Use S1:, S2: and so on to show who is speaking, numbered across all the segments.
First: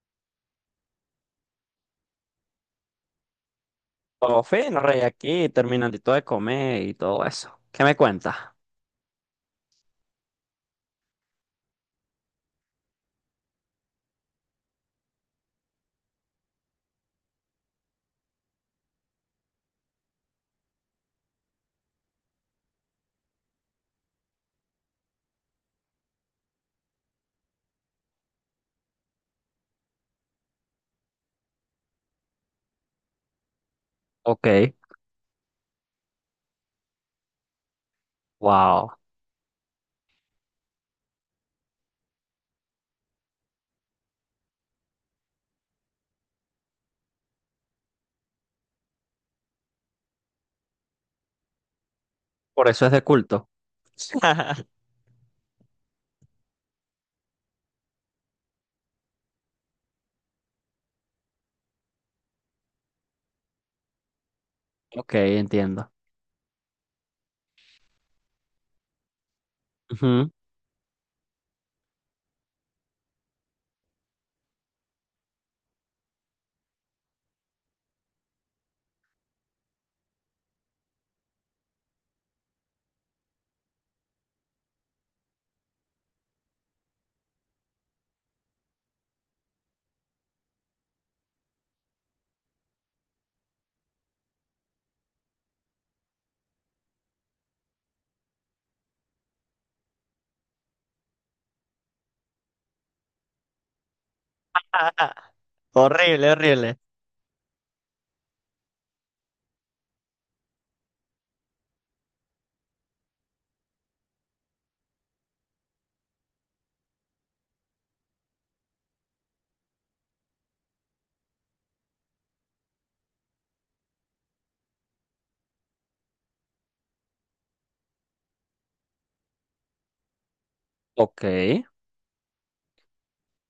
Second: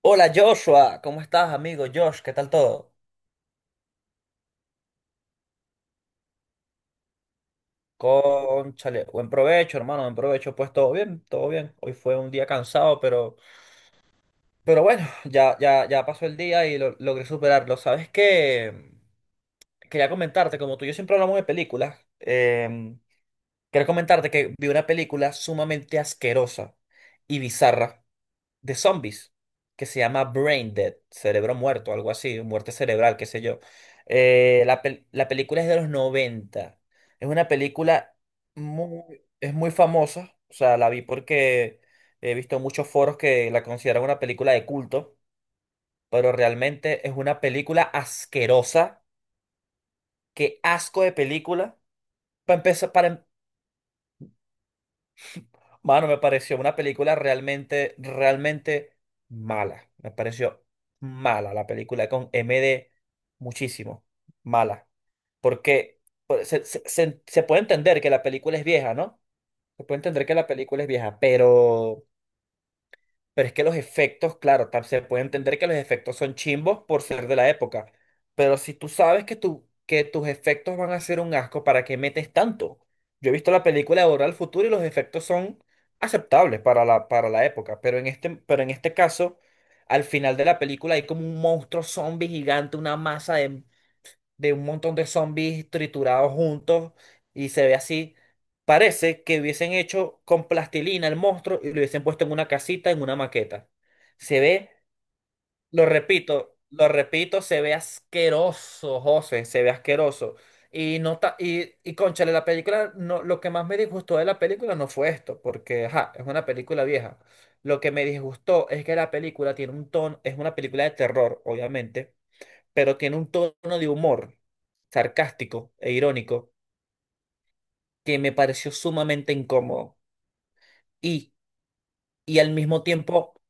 S1: Hola Joshua, ¿cómo estás, amigo Josh? ¿Qué tal todo?
S2: Todo fino, rey, aquí terminandito de comer y todo eso. ¿Qué me cuentas?
S1: Cónchale, buen provecho, hermano, buen provecho. Pues todo bien, todo bien. Hoy fue un día cansado, pero bueno, ya pasó el día y logré superarlo. ¿Sabes qué? Quería comentarte, como tú y yo siempre hablamos de películas, quería comentarte que vi una película sumamente asquerosa y bizarra. De zombies que se llama Brain Dead, cerebro muerto, algo así, muerte cerebral, qué sé yo.
S2: Ok,
S1: La película es de los 90. Es una película
S2: wow.
S1: es muy famosa. O sea, la vi porque he visto muchos foros que la consideran una película de culto, pero realmente es una película asquerosa. Qué asco de película. Para
S2: Por eso es de culto.
S1: Mano, me pareció una película realmente, realmente mala. Me pareció mala la película con M MD muchísimo. Mala.
S2: Ok, entiendo.
S1: Porque pues, se puede entender que la película es vieja, ¿no? Se puede entender
S2: Ujú.
S1: que la película es vieja, pero es que los efectos, claro, se puede entender que los efectos son chimbos por ser de la época. Pero si tú sabes que, tus efectos van a ser un asco, ¿para qué metes tanto? Yo he visto la película de Volver al Futuro y los efectos son aceptables para la época. Pero en este caso, al final de la película hay como un monstruo zombie gigante, una masa de un montón de zombies triturados juntos y se ve así. Parece que hubiesen hecho con plastilina el monstruo y lo hubiesen puesto en una casita, en una maqueta. Se ve,
S2: Horrible, horrible.
S1: lo repito, se ve asqueroso, José, se ve asqueroso. Y no ta- y cónchale, la película, no, lo que más me disgustó de la película no fue esto, porque ajá, es una película vieja. Lo que me disgustó es que la película tiene un tono, es una película de terror, obviamente, pero tiene un tono de humor sarcástico e irónico que me pareció sumamente incómodo
S2: Ok.
S1: y, y al mismo tiempo,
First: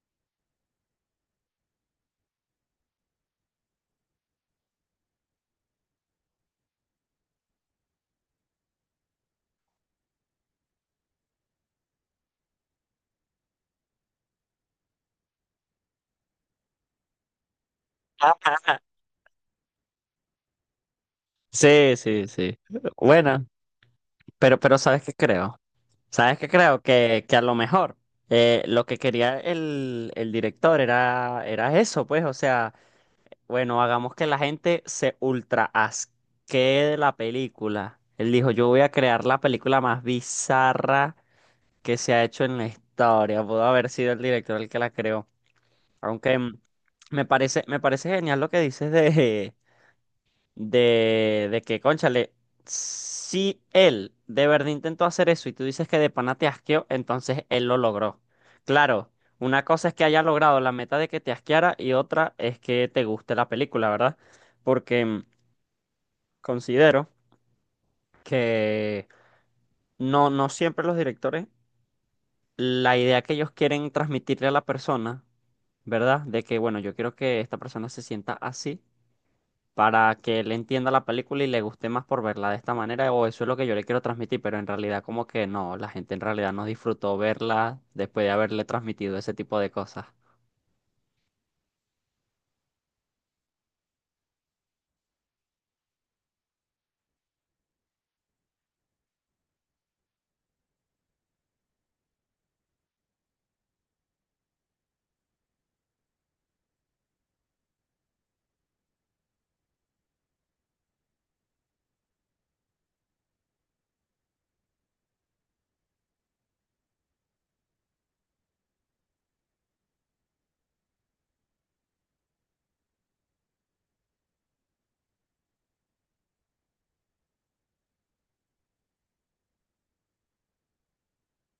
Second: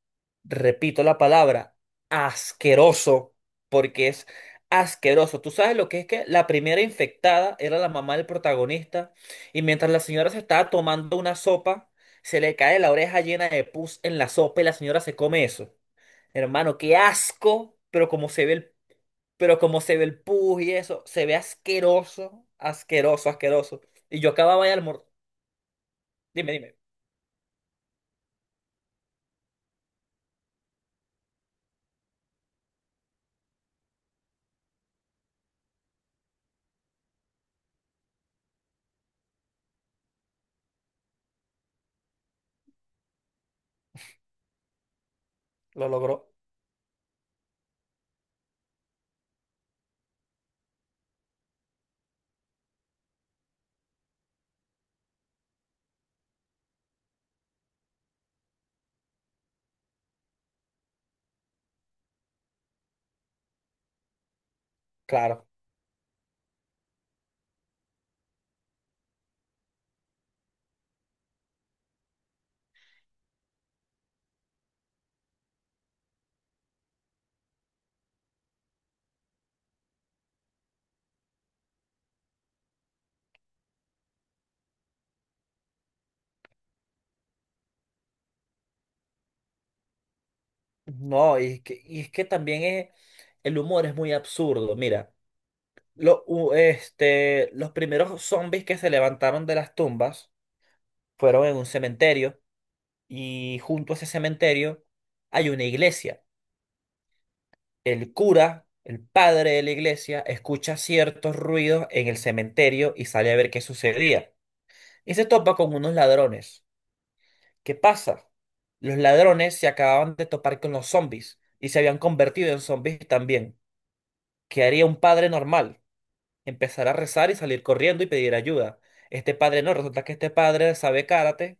S1: repito la palabra, asqueroso, porque es asqueroso. Tú sabes lo que es que la primera infectada era la mamá del protagonista y mientras la señora se estaba tomando una sopa, se le cae la oreja llena de pus en la sopa y la señora se come eso. Hermano, qué asco, pero como se ve el pus y eso, se ve
S2: Sí, sí,
S1: asqueroso,
S2: sí.
S1: asqueroso,
S2: Bueno,
S1: asqueroso. Y yo acababa de
S2: pero ¿sabes
S1: almorzar.
S2: qué creo? ¿Sabes qué
S1: Dime, dime,
S2: creo? Que a lo mejor lo que quería el director era eso, pues, o sea. Bueno, hagamos que la gente se ultra asquee de la película. Él dijo, yo voy a crear la película más bizarra que se ha hecho en la historia. Pudo haber sido el director el que la creó.
S1: lo logró.
S2: Aunque me parece genial lo que dices de de que, cónchale, si él de verdad intentó hacer eso y tú dices que de pana te asqueó, entonces él lo logró. Claro, una cosa es que haya logrado la meta de que te asqueara y otra es que te guste la película, ¿verdad? Porque
S1: Claro.
S2: considero que no, no siempre los directores, la idea que ellos quieren transmitirle a la persona, ¿verdad? De que, bueno, yo quiero que esta persona se sienta así para que él entienda la película y le guste más por verla de esta manera, o eso es lo que yo le quiero transmitir, pero en realidad como que no, la gente en realidad no disfrutó verla después de haberle transmitido ese tipo de cosas.
S1: No, y es que también es, el humor es muy absurdo. Mira, los primeros zombies que se levantaron de las tumbas fueron en un cementerio y junto a ese cementerio hay una iglesia. El cura, el padre de la iglesia, escucha ciertos ruidos en el cementerio y sale a ver qué sucedía. Y se topa con unos ladrones. ¿Qué pasa? Los ladrones se acababan de topar con los zombies y se habían convertido en zombies también. ¿Qué haría un padre normal? Empezar a rezar y salir corriendo y pedir ayuda. Este padre no, resulta que este padre sabe karate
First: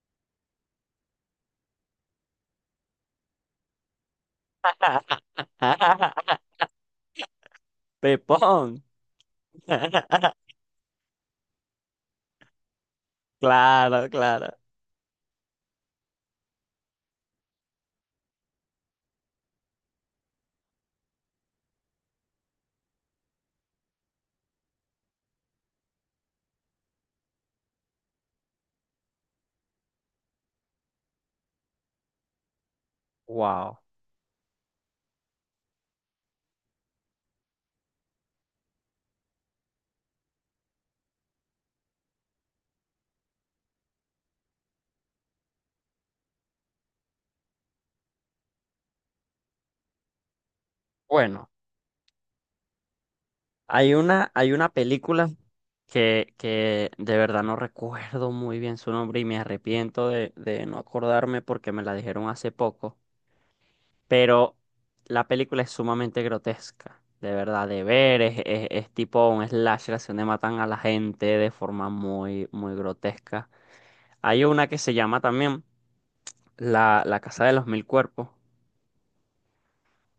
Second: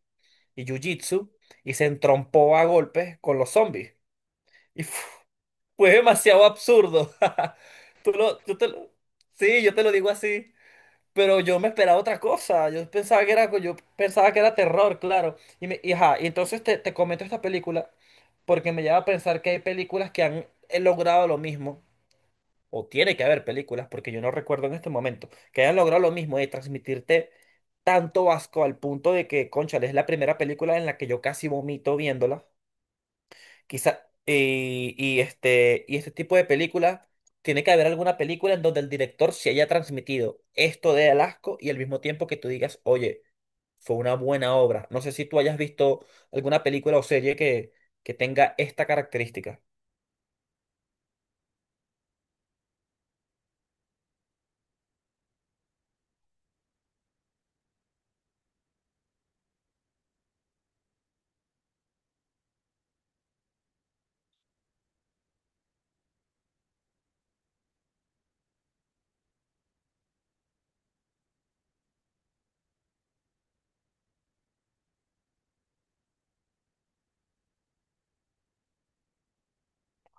S1: y jiu-jitsu y se entrompó a golpes con los zombies. Y fue demasiado absurdo. Tú lo- tú te
S2: Pepón.
S1: lo- Sí, yo te lo digo así. Pero yo me esperaba otra cosa. Yo pensaba que era, yo
S2: Claro,
S1: pensaba que era
S2: claro.
S1: terror, claro. Ajá, y entonces te comento esta película porque me lleva a pensar que hay películas que han logrado lo mismo. O tiene que haber películas, porque yo no recuerdo en este momento, que hayan logrado lo mismo de transmitirte tanto asco al punto de que, cónchale, es la primera película en la que yo casi vomito viéndola.
S2: Wow.
S1: Quizá, este tipo de película, tiene que haber alguna película en donde el director se haya transmitido esto de Alasco y al mismo tiempo que tú digas, oye, fue una buena obra. No sé si tú hayas visto alguna película o serie que tenga esta característica.
S2: Bueno, hay una película que de verdad no recuerdo muy bien su nombre y me arrepiento de no acordarme porque me la dijeron hace poco. Pero la película es sumamente grotesca, de verdad, de ver, es, es tipo un slasher, así donde matan a la gente de forma muy, muy grotesca. Hay una que se llama también La, La Casa de los Mil Cuerpos,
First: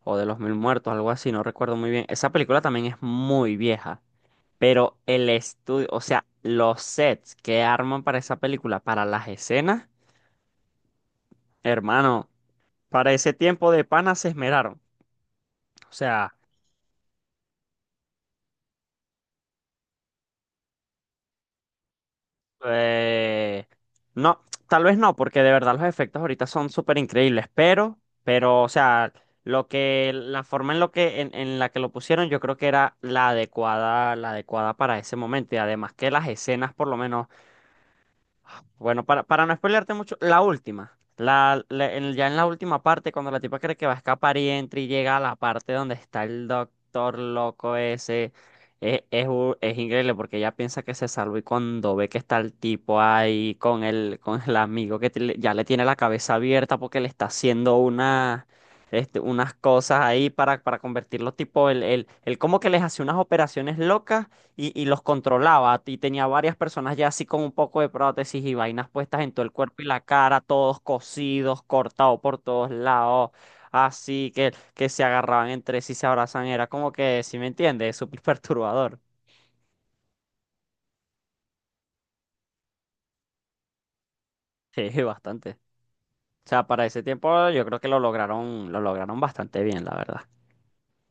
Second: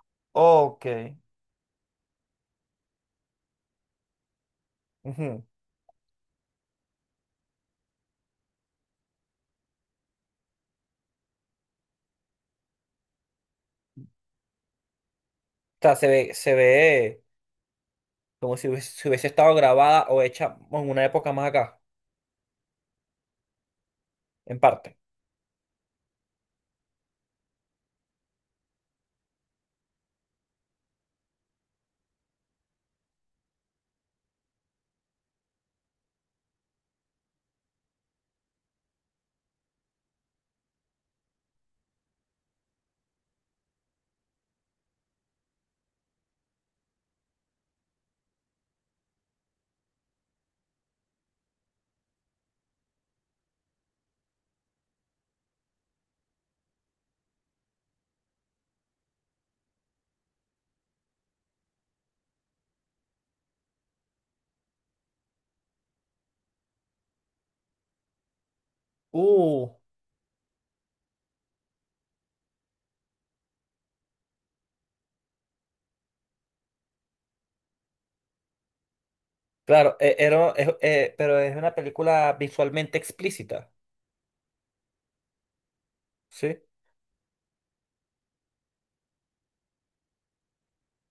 S2: o de los Mil
S1: Ok.
S2: Muertos, algo así, no recuerdo muy bien. Esa película también es muy vieja, pero
S1: Ujú.
S2: el
S1: O
S2: estudio, o sea, los sets que arman para esa película, para las escenas, hermano, para ese tiempo de pana se esmeraron. O
S1: sea,
S2: sea...
S1: se ve como si hubiese, si hubiese estado grabada o hecha en una época más acá,
S2: Eh, no,
S1: en
S2: tal vez
S1: parte.
S2: no, porque de verdad los efectos ahorita son súper increíbles, pero, o sea, lo que, la forma en lo que, en la que lo pusieron, yo creo que era la adecuada para ese momento. Y además que las escenas, por lo menos. Bueno, para no spoilearte mucho, la última. La, ya en la última parte, cuando la tipa cree que va a escapar y entra y llega a la parte donde está el doctor loco ese, es, es, increíble porque ella piensa que se salvó y cuando ve que está el tipo ahí con el amigo que ya le tiene la cabeza abierta porque le está haciendo una, este, unas cosas ahí para convertirlo tipo, el él como que les hace unas operaciones locas y los controlaba. Y tenía varias personas ya así con un poco de prótesis y vainas puestas en todo el
S1: Uh.
S2: cuerpo y la cara, todos cosidos, cortados por todos lados, así que se agarraban entre sí, se abrazan. Era como que, si me entiendes, súper perturbador.
S1: Claro, pero es una película visualmente explícita,
S2: Sí, bastante. O
S1: ¿sí?
S2: sea, para ese tiempo yo creo que lo lograron bastante bien, la verdad.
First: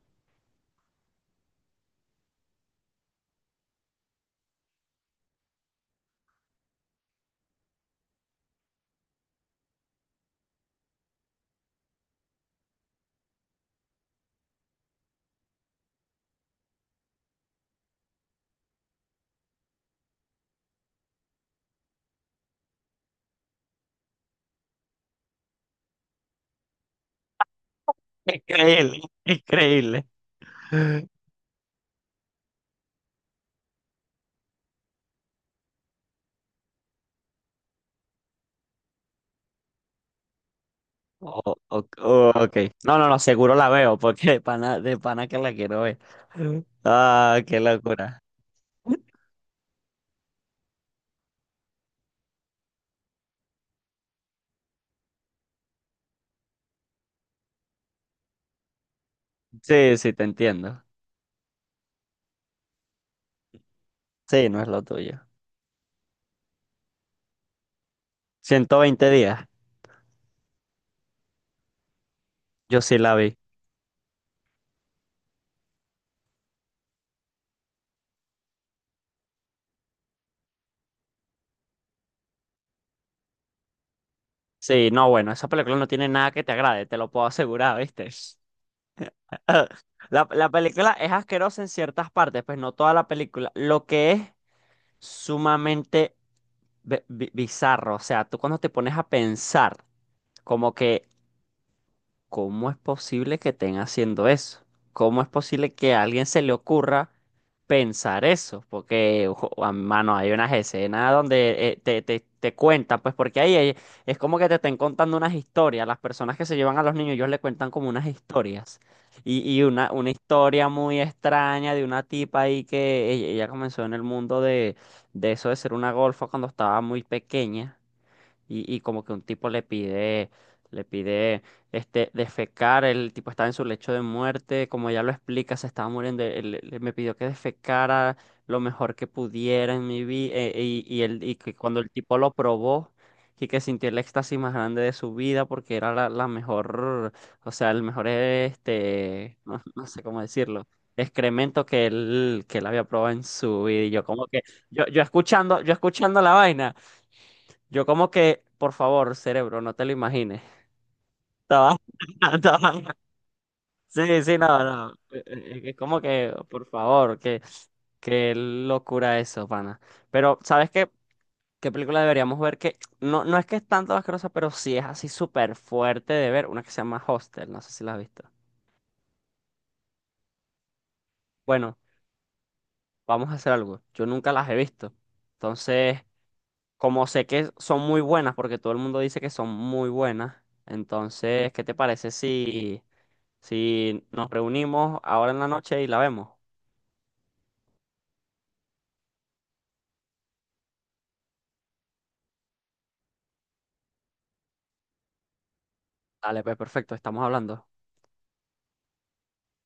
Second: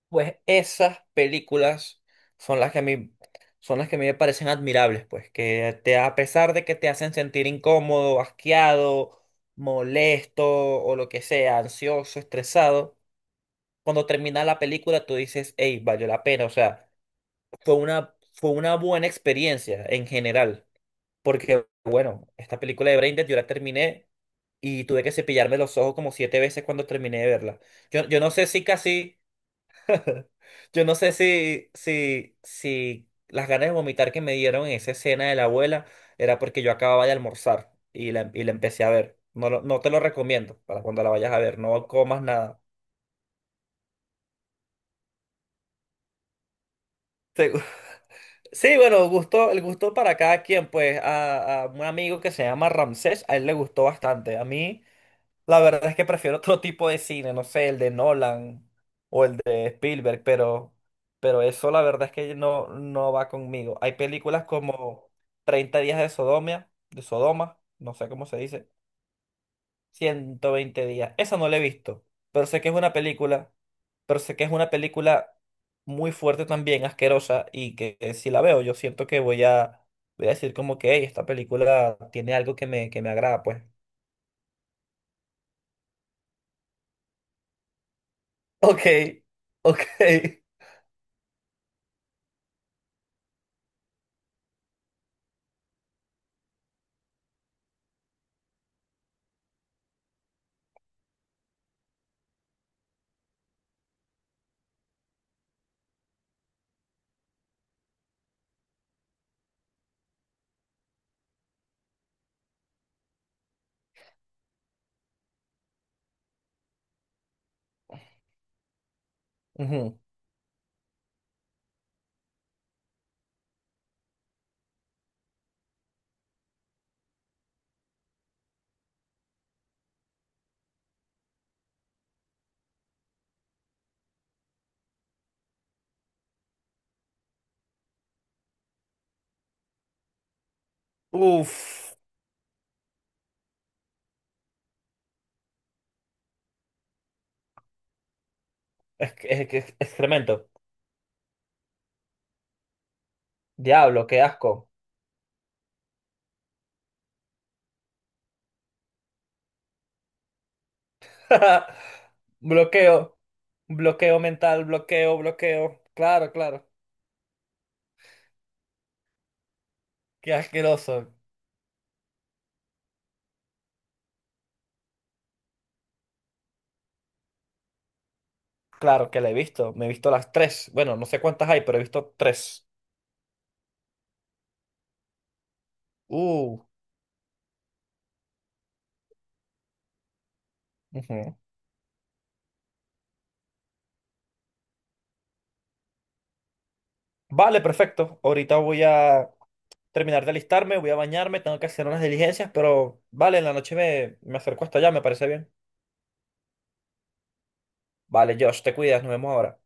S1: Pues esas películas son las que a mí, son las que a mí me parecen admirables, pues, que te, a pesar de que te hacen sentir incómodo, asqueado, molesto o lo que sea, ansioso, estresado, cuando termina la película tú dices, hey, valió la pena, o sea, fue una buena experiencia en general, porque, bueno, esta película de Braindead yo la terminé y tuve que cepillarme los ojos como siete veces cuando terminé de verla. Yo no sé si
S2: Increíble,
S1: casi...
S2: increíble.
S1: Yo no sé si las ganas de vomitar que me dieron en esa escena de la abuela era porque yo acababa de almorzar y la empecé a ver. No, no te lo recomiendo para cuando la vayas a
S2: O-
S1: ver, no comas
S2: ok.
S1: nada.
S2: No, no, no, seguro la veo, porque de pana que la quiero ver. Ah, qué
S1: Segu-
S2: locura.
S1: Sí, bueno, gusto, el gusto para cada quien, pues a un amigo que se llama Ramsés, a él le gustó bastante. A mí la verdad es que prefiero otro tipo de cine, no sé, el de Nolan o el de
S2: Sí, sí,
S1: Spielberg,
S2: te entiendo.
S1: pero eso la verdad es que no, no va conmigo. Hay películas
S2: Sí, no es lo
S1: como
S2: tuyo.
S1: 30 días de Sodomia, de Sodoma, no sé cómo se dice,
S2: 120 días.
S1: 120 días. Esa no la he visto, pero sé que es
S2: Yo
S1: una
S2: sí la vi.
S1: película, pero sé que es una película muy fuerte también, asquerosa, y que si la veo yo siento que voy a, voy a decir como que "Ey, esta película tiene algo que me agrada, pues".
S2: Sí, no, bueno, esa película no tiene nada que te agrade, te lo puedo asegurar, ¿viste?
S1: Ok,
S2: La,
S1: ok.
S2: la película es asquerosa en ciertas partes, pues no toda la película. Lo que es sumamente bizarro, o sea, tú cuando te pones a pensar, como que ¿cómo es posible que estén haciendo eso? ¿Cómo es posible que a alguien se le ocurra pensar eso? Porque, ojo, mano, hay unas escenas donde te, te cuentan, pues porque es como que te estén contando unas historias. Las personas que se llevan a los niños, ellos le cuentan como unas historias. Y
S1: Ujú.
S2: una historia muy extraña de una tipa ahí que ella comenzó en el mundo de eso de ser una golfa cuando estaba muy pequeña y como que un tipo le pide este, defecar, el tipo estaba en su lecho de muerte, como ya lo explica, se estaba muriendo, él me pidió que defecara lo mejor que pudiera en mi vida, y, y que cuando el
S1: Uf,
S2: tipo lo probó, y que sintió el éxtasis más grande de su vida porque era la, la mejor, o sea, el mejor, este,
S1: es,
S2: no,
S1: es
S2: no sé cómo
S1: excremento.
S2: decirlo. Excremento que él había probado en su vida y yo
S1: Diablo, qué
S2: como que
S1: asco.
S2: yo, yo escuchando la vaina yo como que, por favor, cerebro, no te lo imagines. Estaba- estaba-
S1: Bloqueo, bloqueo
S2: Sí, sí, no,
S1: mental,
S2: no.
S1: bloqueo,
S2: Es
S1: bloqueo.
S2: como
S1: Claro,
S2: que, por
S1: claro.
S2: favor, que, qué locura eso, pana.
S1: Qué
S2: Pero, ¿sabes qué?
S1: asqueroso.
S2: ¿Qué película deberíamos ver? Que no, no es que es tanto asquerosa, pero sí es así súper fuerte de ver. Una que se llama Hostel, no sé si la has visto.
S1: Claro que la he visto. Me he visto las tres. Bueno, no sé cuántas hay,
S2: Bueno,
S1: pero he visto tres.
S2: vamos a hacer algo. Yo nunca las he visto. Entonces,
S1: Uh,
S2: como sé que son muy buenas, porque todo el mundo dice que son muy buenas,
S1: ujú.
S2: entonces, ¿qué te parece si... si nos reunimos ahora en la noche y la vemos.
S1: Vale, perfecto. Ahorita voy a terminar de alistarme, voy a bañarme, tengo que hacer unas diligencias, pero vale, en la noche me acerco hasta allá, me parece bien.
S2: Dale, pues perfecto, estamos hablando.
S1: Vale, Josh, te cuidas, nos vemos ahora.